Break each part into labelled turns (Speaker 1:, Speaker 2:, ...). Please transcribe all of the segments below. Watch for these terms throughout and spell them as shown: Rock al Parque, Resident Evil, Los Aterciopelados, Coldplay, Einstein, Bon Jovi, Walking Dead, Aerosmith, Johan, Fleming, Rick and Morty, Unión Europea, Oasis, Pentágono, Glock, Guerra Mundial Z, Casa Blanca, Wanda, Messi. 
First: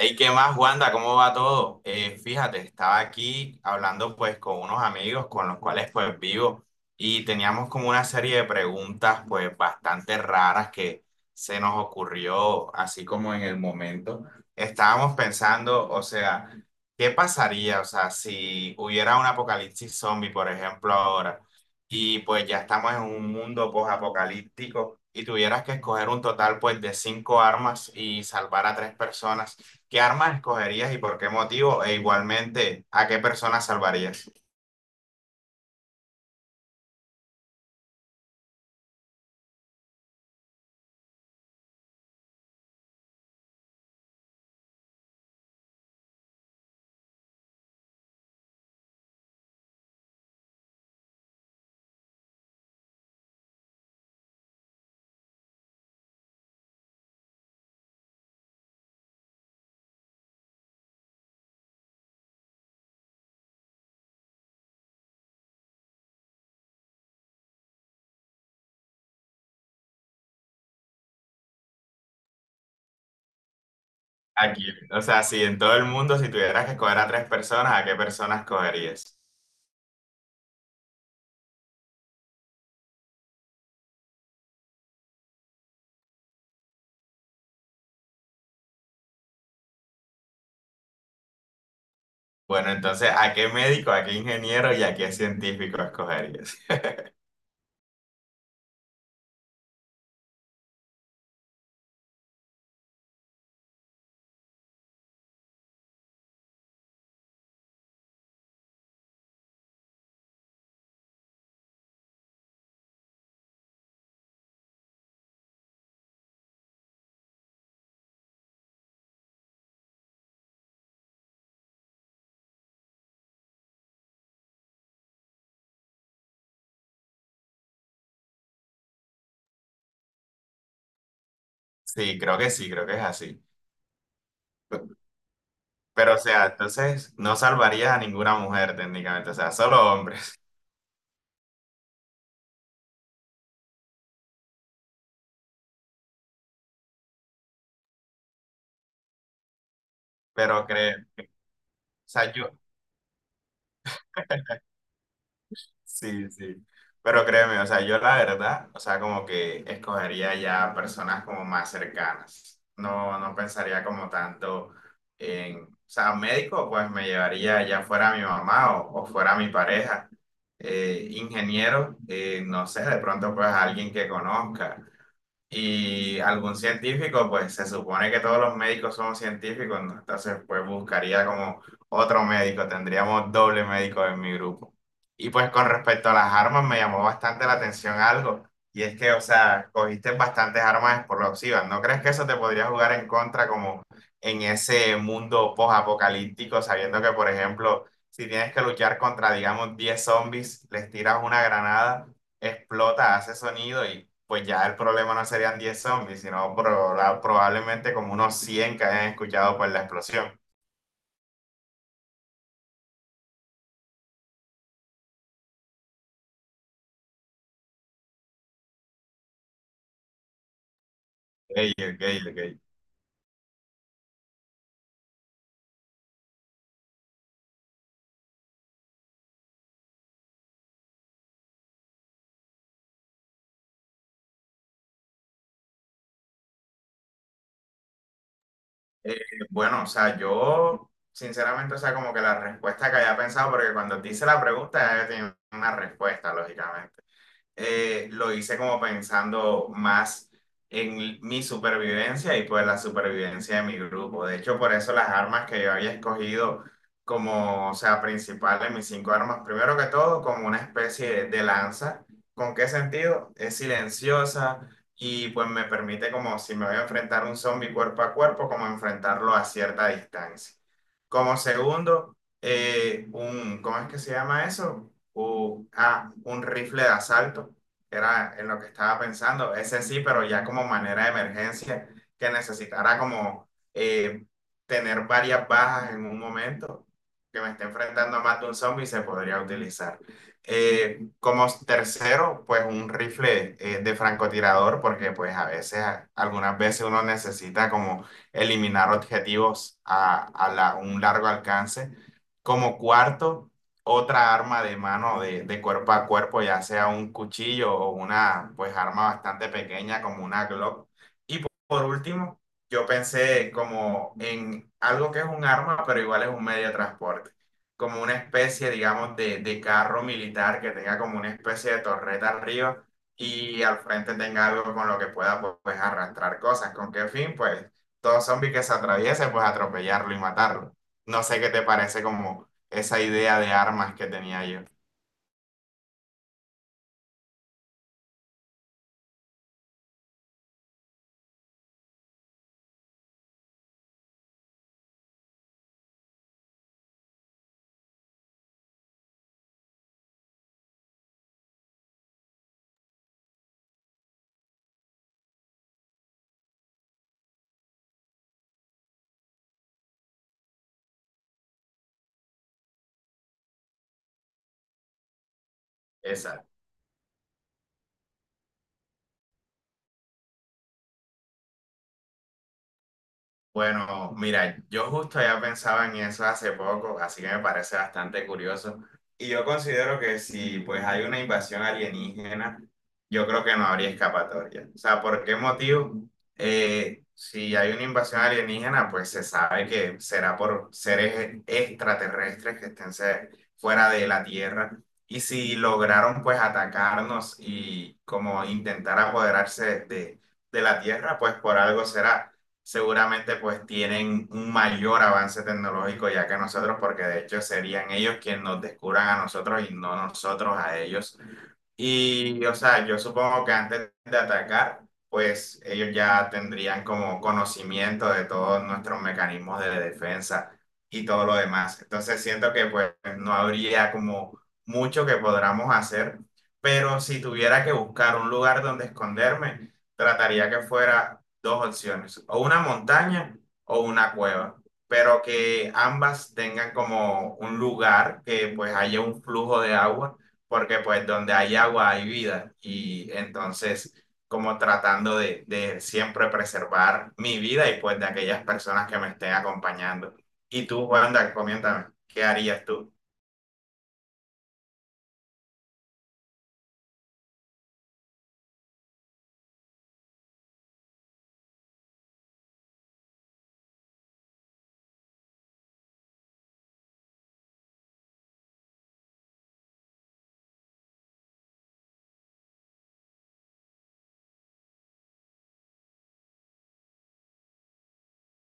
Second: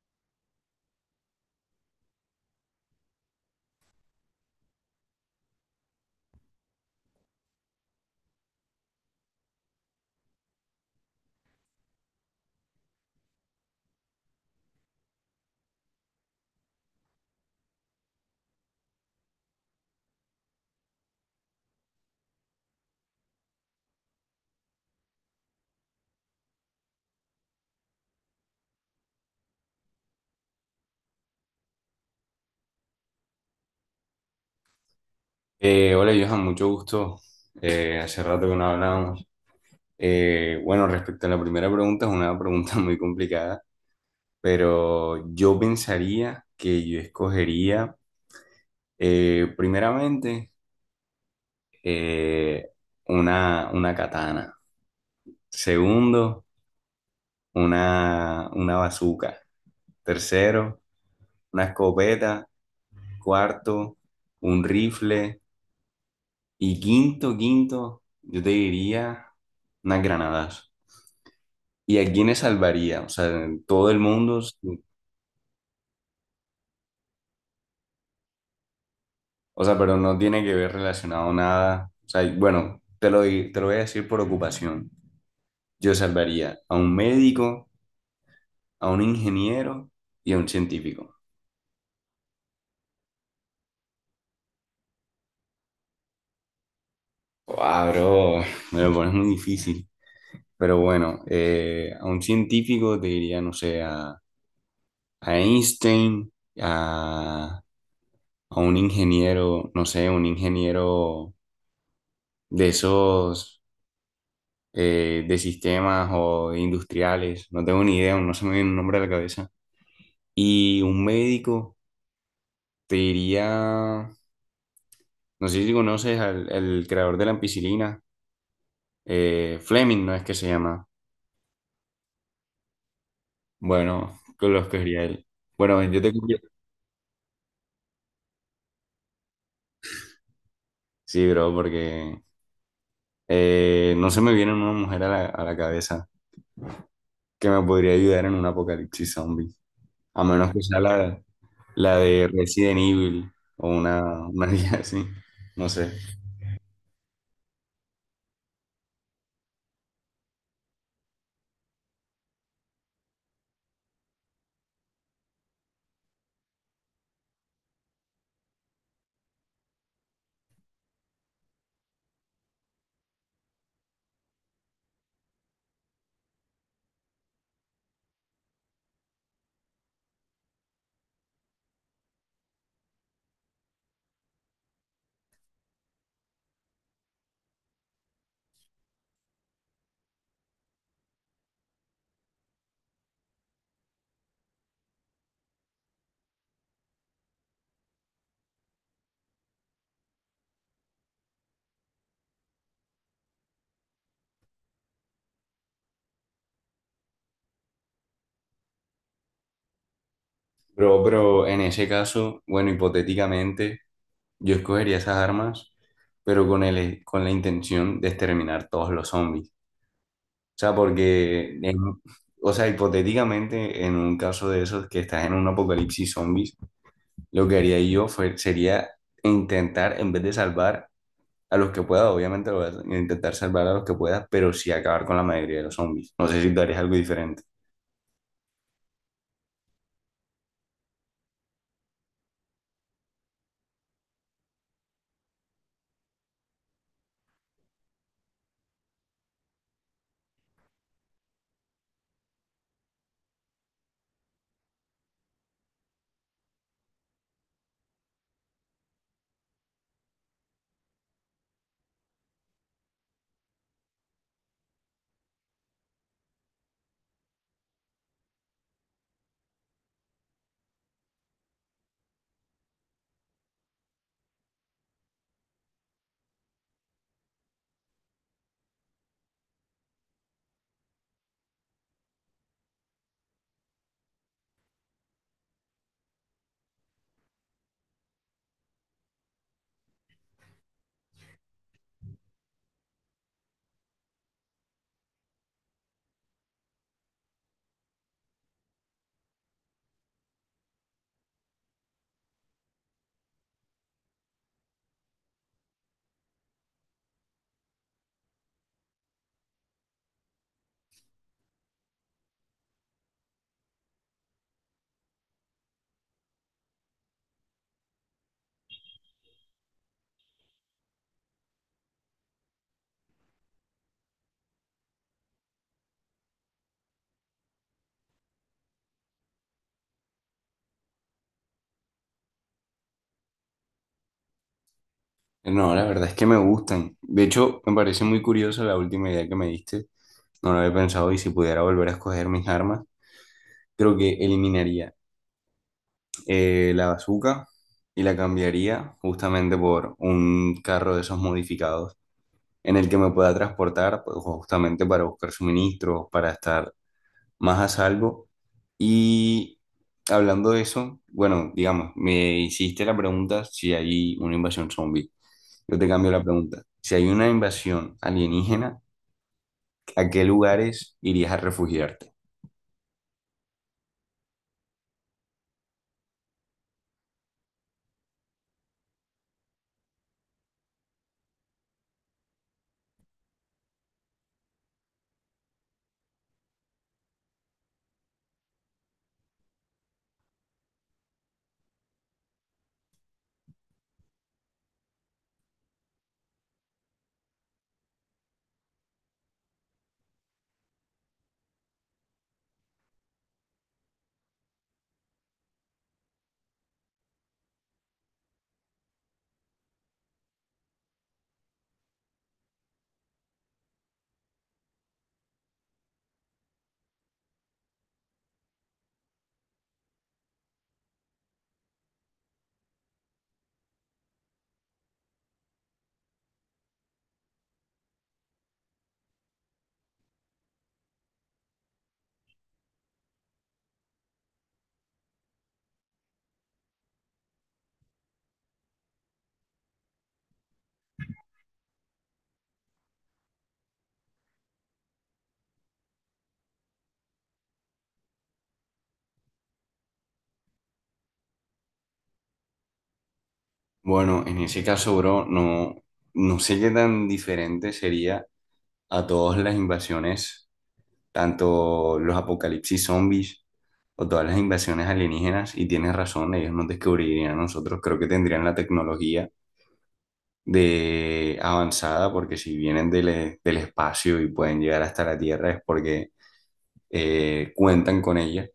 Speaker 1: Hey, ¿qué más, Wanda? ¿Cómo va todo? Fíjate, estaba aquí hablando pues con unos amigos con los cuales pues vivo y teníamos como una serie de preguntas pues bastante raras que se nos ocurrió así como en el momento. Estábamos pensando, o sea, ¿qué pasaría, o sea, si hubiera un apocalipsis zombie, por ejemplo, ahora y pues ya estamos en un mundo post-apocalíptico y tuvieras que escoger un total pues de cinco armas y salvar a tres personas? ¿Qué armas escogerías y por qué motivo? E igualmente, ¿a qué personas salvarías?
Speaker 2: Hola Johan, mucho gusto. Hace rato que no hablábamos. Bueno, respecto a la primera pregunta, es una pregunta muy complicada, pero yo pensaría que yo escogería primeramente eh, una katana, segundo, una bazooka, tercero, una escopeta, cuarto, un rifle y quinto, yo te diría unas granadas. ¿Y a quiénes salvaría? O sea, en todo el mundo,
Speaker 1: ¿A quién?
Speaker 2: sí.
Speaker 1: O sea, si en todo el mundo, si tuvieras que escoger a tres personas, ¿a qué personas escogerías?
Speaker 2: O sea, pero no tiene que ver relacionado nada. O sea, y bueno, te lo voy a decir por ocupación. Yo salvaría a un médico, a un ingeniero y a un científico.
Speaker 1: Bueno, entonces, ¿a qué médico, a qué ingeniero y a qué científico escogerías?
Speaker 2: Wow, bro, me lo pones muy difícil. Pero bueno, a un científico te diría, no sé, a Einstein, a, a un ingeniero, no sé, un ingeniero de esos de sistemas o de industriales, no tengo ni idea, no se me viene un nombre a la cabeza. Y un médico te diría, no sé si conoces al el creador de la ampicilina, Fleming, ¿no es que se llama?
Speaker 1: Sí, creo que es así.
Speaker 2: Bueno, que lo escogería él. Bueno, yo te...
Speaker 1: Pero, o sea, entonces no salvarías a ninguna mujer técnicamente, o sea, solo hombres.
Speaker 2: Sí, bro, porque no se me viene una mujer a a la cabeza que me podría ayudar en un apocalipsis zombie, a menos que
Speaker 1: Pero
Speaker 2: sea
Speaker 1: creo,
Speaker 2: la,
Speaker 1: o
Speaker 2: la de
Speaker 1: sea, yo,
Speaker 2: Resident Evil o una guía así, no sé.
Speaker 1: sí, sí. Pero créeme, o sea, yo la verdad, o sea, como que escogería ya personas como más cercanas. No, no pensaría como tanto en, o sea, médico, pues me llevaría ya fuera mi mamá o fuera mi pareja. Ingeniero, no sé, de pronto pues alguien que conozca. Y algún científico, pues se supone que todos los médicos somos científicos, ¿no? Entonces, pues buscaría como otro médico, tendríamos doble médico en mi grupo. Y pues con respecto a las armas, me llamó bastante la atención algo, y es que, o sea, cogiste bastantes armas explosivas, ¿no crees que eso te podría jugar en contra como en ese mundo post-apocalíptico, sabiendo que, por ejemplo, si tienes que luchar contra, digamos, 10 zombies, les tiras una granada, explota, hace sonido y pues ya el problema no serían 10 zombies, sino probablemente como unos 100 que hayan escuchado por la explosión?
Speaker 2: Bro, pero en ese caso, bueno, hipotéticamente, yo escogería esas armas, pero con con la intención de exterminar todos los zombies. O sea,
Speaker 1: Ey, ok,
Speaker 2: o
Speaker 1: ok.
Speaker 2: sea, hipotéticamente, en un caso de esos que estás en un apocalipsis zombies, lo que haría yo sería intentar, en vez de salvar a los que pueda, obviamente lo voy a intentar salvar a los que pueda, pero sí acabar con la mayoría de los zombies. No sé si tú harías algo diferente.
Speaker 1: Eh, bueno, o sea, yo sinceramente, o sea, como que la respuesta que había pensado, porque cuando te hice la pregunta ya yo tenía una respuesta, lógicamente. Lo hice como pensando más en mi supervivencia y pues la supervivencia de mi grupo. De hecho, por eso las armas que yo había escogido como, o sea, principal de mis cinco armas, primero que todo, como una especie de lanza. ¿Con qué sentido? Es silenciosa y pues me permite como si me voy a enfrentar a un zombie cuerpo a cuerpo, como enfrentarlo a cierta distancia. Como segundo, un, ¿cómo es que se llama eso? O ah, un rifle de asalto, era en lo que estaba pensando, ese sí, pero ya como manera de emergencia, que necesitara como tener varias bajas en un momento, que me esté enfrentando a más de un zombie, se podría utilizar. Como tercero, pues un rifle de francotirador, porque pues a veces, algunas veces uno necesita como eliminar objetivos a un largo alcance. Como cuarto, otra arma de mano de cuerpo a cuerpo, ya sea un cuchillo o una pues arma bastante pequeña como una Glock. Y por último, yo pensé como en algo que es un arma, pero igual es un medio de transporte, como una especie, digamos, de carro militar que tenga como una especie de torreta arriba y al frente tenga algo con lo que pueda pues arrastrar cosas. ¿Con qué fin? Pues todo zombie que se atraviese, pues atropellarlo y matarlo. No sé qué te parece como esa idea de armas que tenía yo.
Speaker 2: No, la verdad es que me gustan. De hecho, me parece muy curiosa la última idea que me diste. No lo había pensado y si pudiera volver a escoger mis armas, creo que eliminaría la bazooka y la cambiaría justamente por un carro de esos modificados en el que me pueda transportar pues, justamente para buscar suministros, para estar más a salvo. Y hablando de eso, bueno, digamos, me hiciste la pregunta si hay una invasión zombie. Yo te cambio la
Speaker 1: Esa,
Speaker 2: pregunta. Si hay una invasión alienígena, ¿a qué lugares irías a refugiarte?
Speaker 1: Bueno, mira, yo justo ya pensaba en eso hace poco, así que me parece bastante curioso. Y yo considero que si pues hay una invasión alienígena, yo creo que no habría escapatoria. O sea, ¿por qué motivo? Si hay una invasión alienígena, pues se sabe que será por seres extraterrestres que estén fuera de la Tierra. Y si lograron pues atacarnos y como intentar apoderarse de la Tierra, pues por algo será, seguramente pues tienen un mayor avance tecnológico ya que nosotros, porque de hecho serían ellos quienes nos descubran a nosotros y no nosotros a ellos y, o sea, yo supongo que antes de atacar, pues ellos ya tendrían como conocimiento de todos nuestros mecanismos de defensa y todo lo demás. Entonces siento que pues no habría como mucho que podamos hacer, pero si tuviera que buscar un lugar donde esconderme, trataría que fuera dos opciones, o una montaña o una cueva, pero que ambas tengan como un lugar que pues haya un flujo de agua, porque pues donde hay agua hay vida y entonces como tratando de siempre preservar mi vida y pues de aquellas personas que me estén acompañando. Y tú, Wanda, coméntame, ¿qué harías tú?
Speaker 2: Bueno, en ese caso, bro, no, no sé qué tan diferente sería a todas las invasiones, tanto los apocalipsis zombies o todas las invasiones alienígenas, y tienes razón, ellos nos descubrirían a nosotros, creo que tendrían la tecnología de avanzada, porque si vienen del espacio y pueden llegar hasta la Tierra es porque cuentan con ella.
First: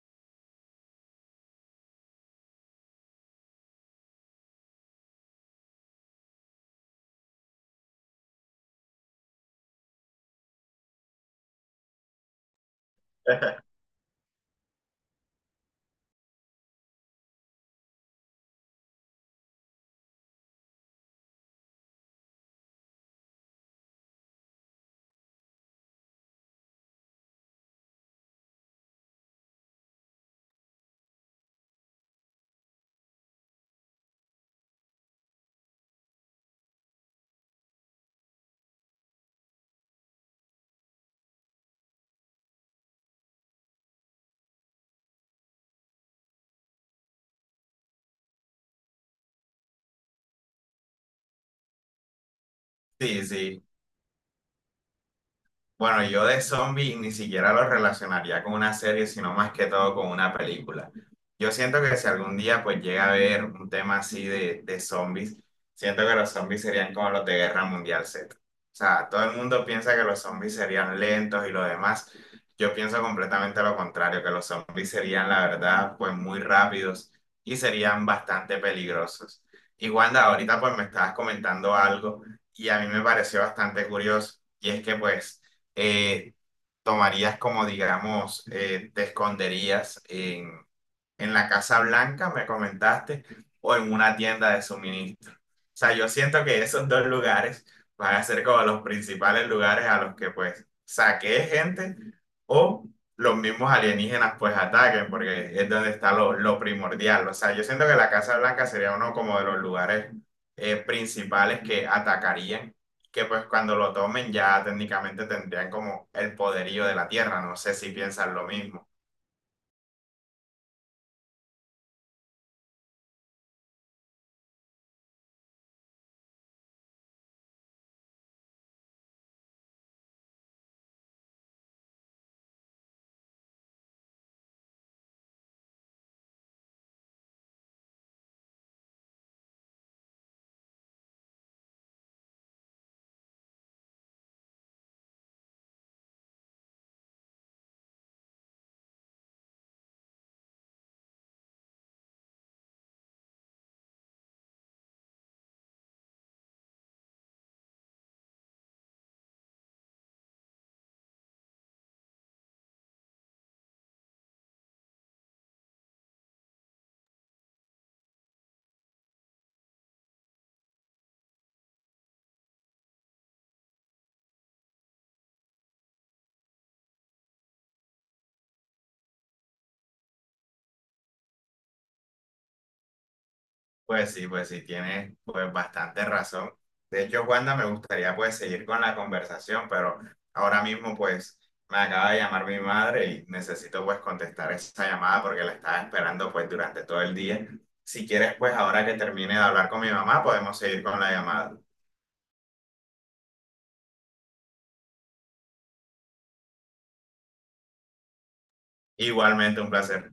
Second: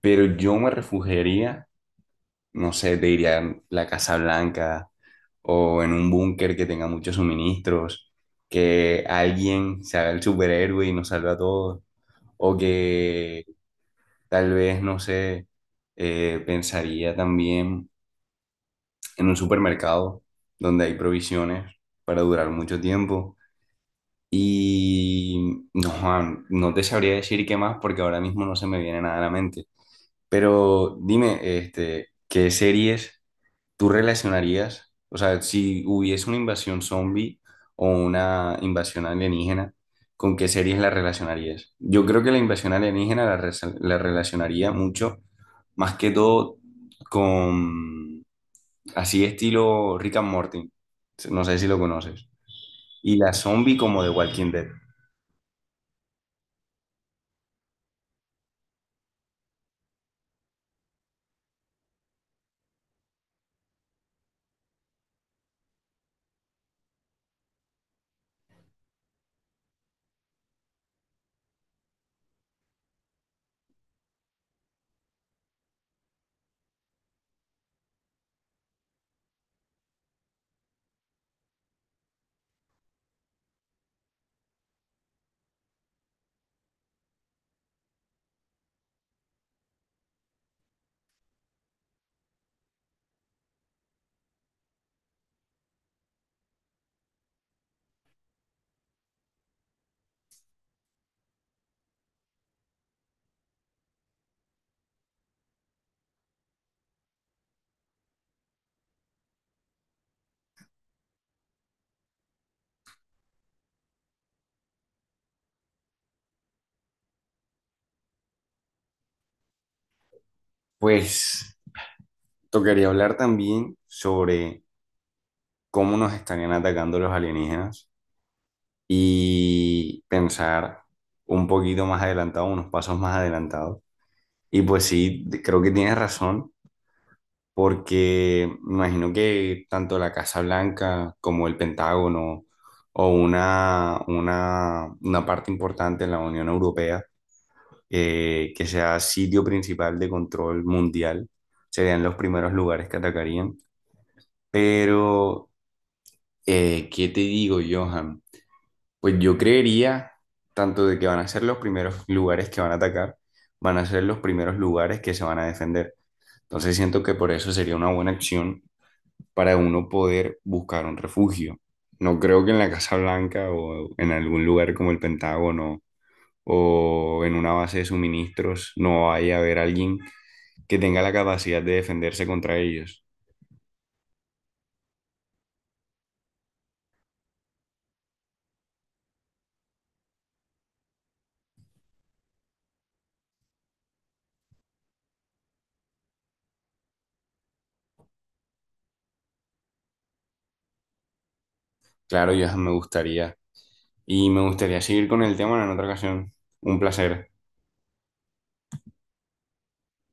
Speaker 2: Pero yo me refugiaría, no sé, te diría en la Casa Blanca o en un búnker que tenga muchos suministros, que alguien se haga el superhéroe y nos salve a todos, o que tal vez, no sé, pensaría también en un supermercado donde hay provisiones para durar mucho tiempo. Y no, Juan, no te sabría decir qué más porque ahora mismo no se me viene nada a la mente. Pero dime, este, ¿qué series tú relacionarías? O sea, si hubiese una invasión zombie o una invasión alienígena, ¿con qué series la relacionarías? Yo creo que la invasión alienígena la relacionaría mucho, más que todo con así estilo Rick and Morty. No sé si lo conoces. Y
Speaker 1: Sí,
Speaker 2: la
Speaker 1: sí.
Speaker 2: zombie como de Walking Dead.
Speaker 1: Bueno, yo de zombies ni siquiera lo relacionaría con una serie, sino más que todo con una película. Yo siento que si algún día pues llega a haber un tema así de zombies, siento que los zombies serían como los de Guerra Mundial Z. O sea, todo el mundo piensa que los zombies serían lentos y lo demás. Yo pienso completamente lo contrario, que los zombies serían, la verdad, pues muy rápidos y serían bastante peligrosos. Y Wanda, ahorita pues me estabas comentando algo y a mí me pareció bastante curioso. Y es que pues eh, tomarías como, digamos, te esconderías en la Casa Blanca, me comentaste, o en una tienda de suministro. O sea, yo siento que esos dos lugares van a ser como los principales lugares a los que pues saquee gente o los mismos alienígenas pues ataquen, porque es donde está lo primordial. O sea, yo siento que la Casa Blanca sería uno como de los lugares principales que atacarían, que pues cuando lo tomen ya técnicamente tendrían como el poderío de la Tierra. No sé si piensan lo mismo.
Speaker 2: Pues tocaría hablar también sobre cómo nos estarían atacando los alienígenas y pensar un poquito más adelantado, unos pasos más adelantados. Y pues sí, creo que tienes razón, porque me imagino que tanto la Casa Blanca como el Pentágono o una parte importante en la Unión Europea, que sea sitio principal de control mundial, serían los primeros lugares que atacarían. Pero, ¿qué te digo, Johan? Pues yo creería tanto de que van a ser los primeros lugares que van a atacar, van a ser los primeros lugares que se van a defender. Entonces siento que por eso sería una buena acción para uno poder buscar un refugio. No creo que en la Casa Blanca o en algún lugar como el Pentágono o en una base de suministros no vaya a haber alguien que tenga la capacidad de defenderse contra ellos.
Speaker 1: Pues sí, tienes pues bastante razón. De hecho, Wanda, me gustaría pues seguir con la conversación, pero ahora mismo pues me acaba de llamar mi madre y necesito pues contestar esa llamada porque la estaba esperando pues durante todo el día. Si quieres pues ahora que termine de hablar con mi mamá podemos seguir con la llamada.
Speaker 2: Claro, Johan, me gustaría y me gustaría seguir con el tema en otra ocasión. Un placer.
Speaker 1: Igualmente un placer.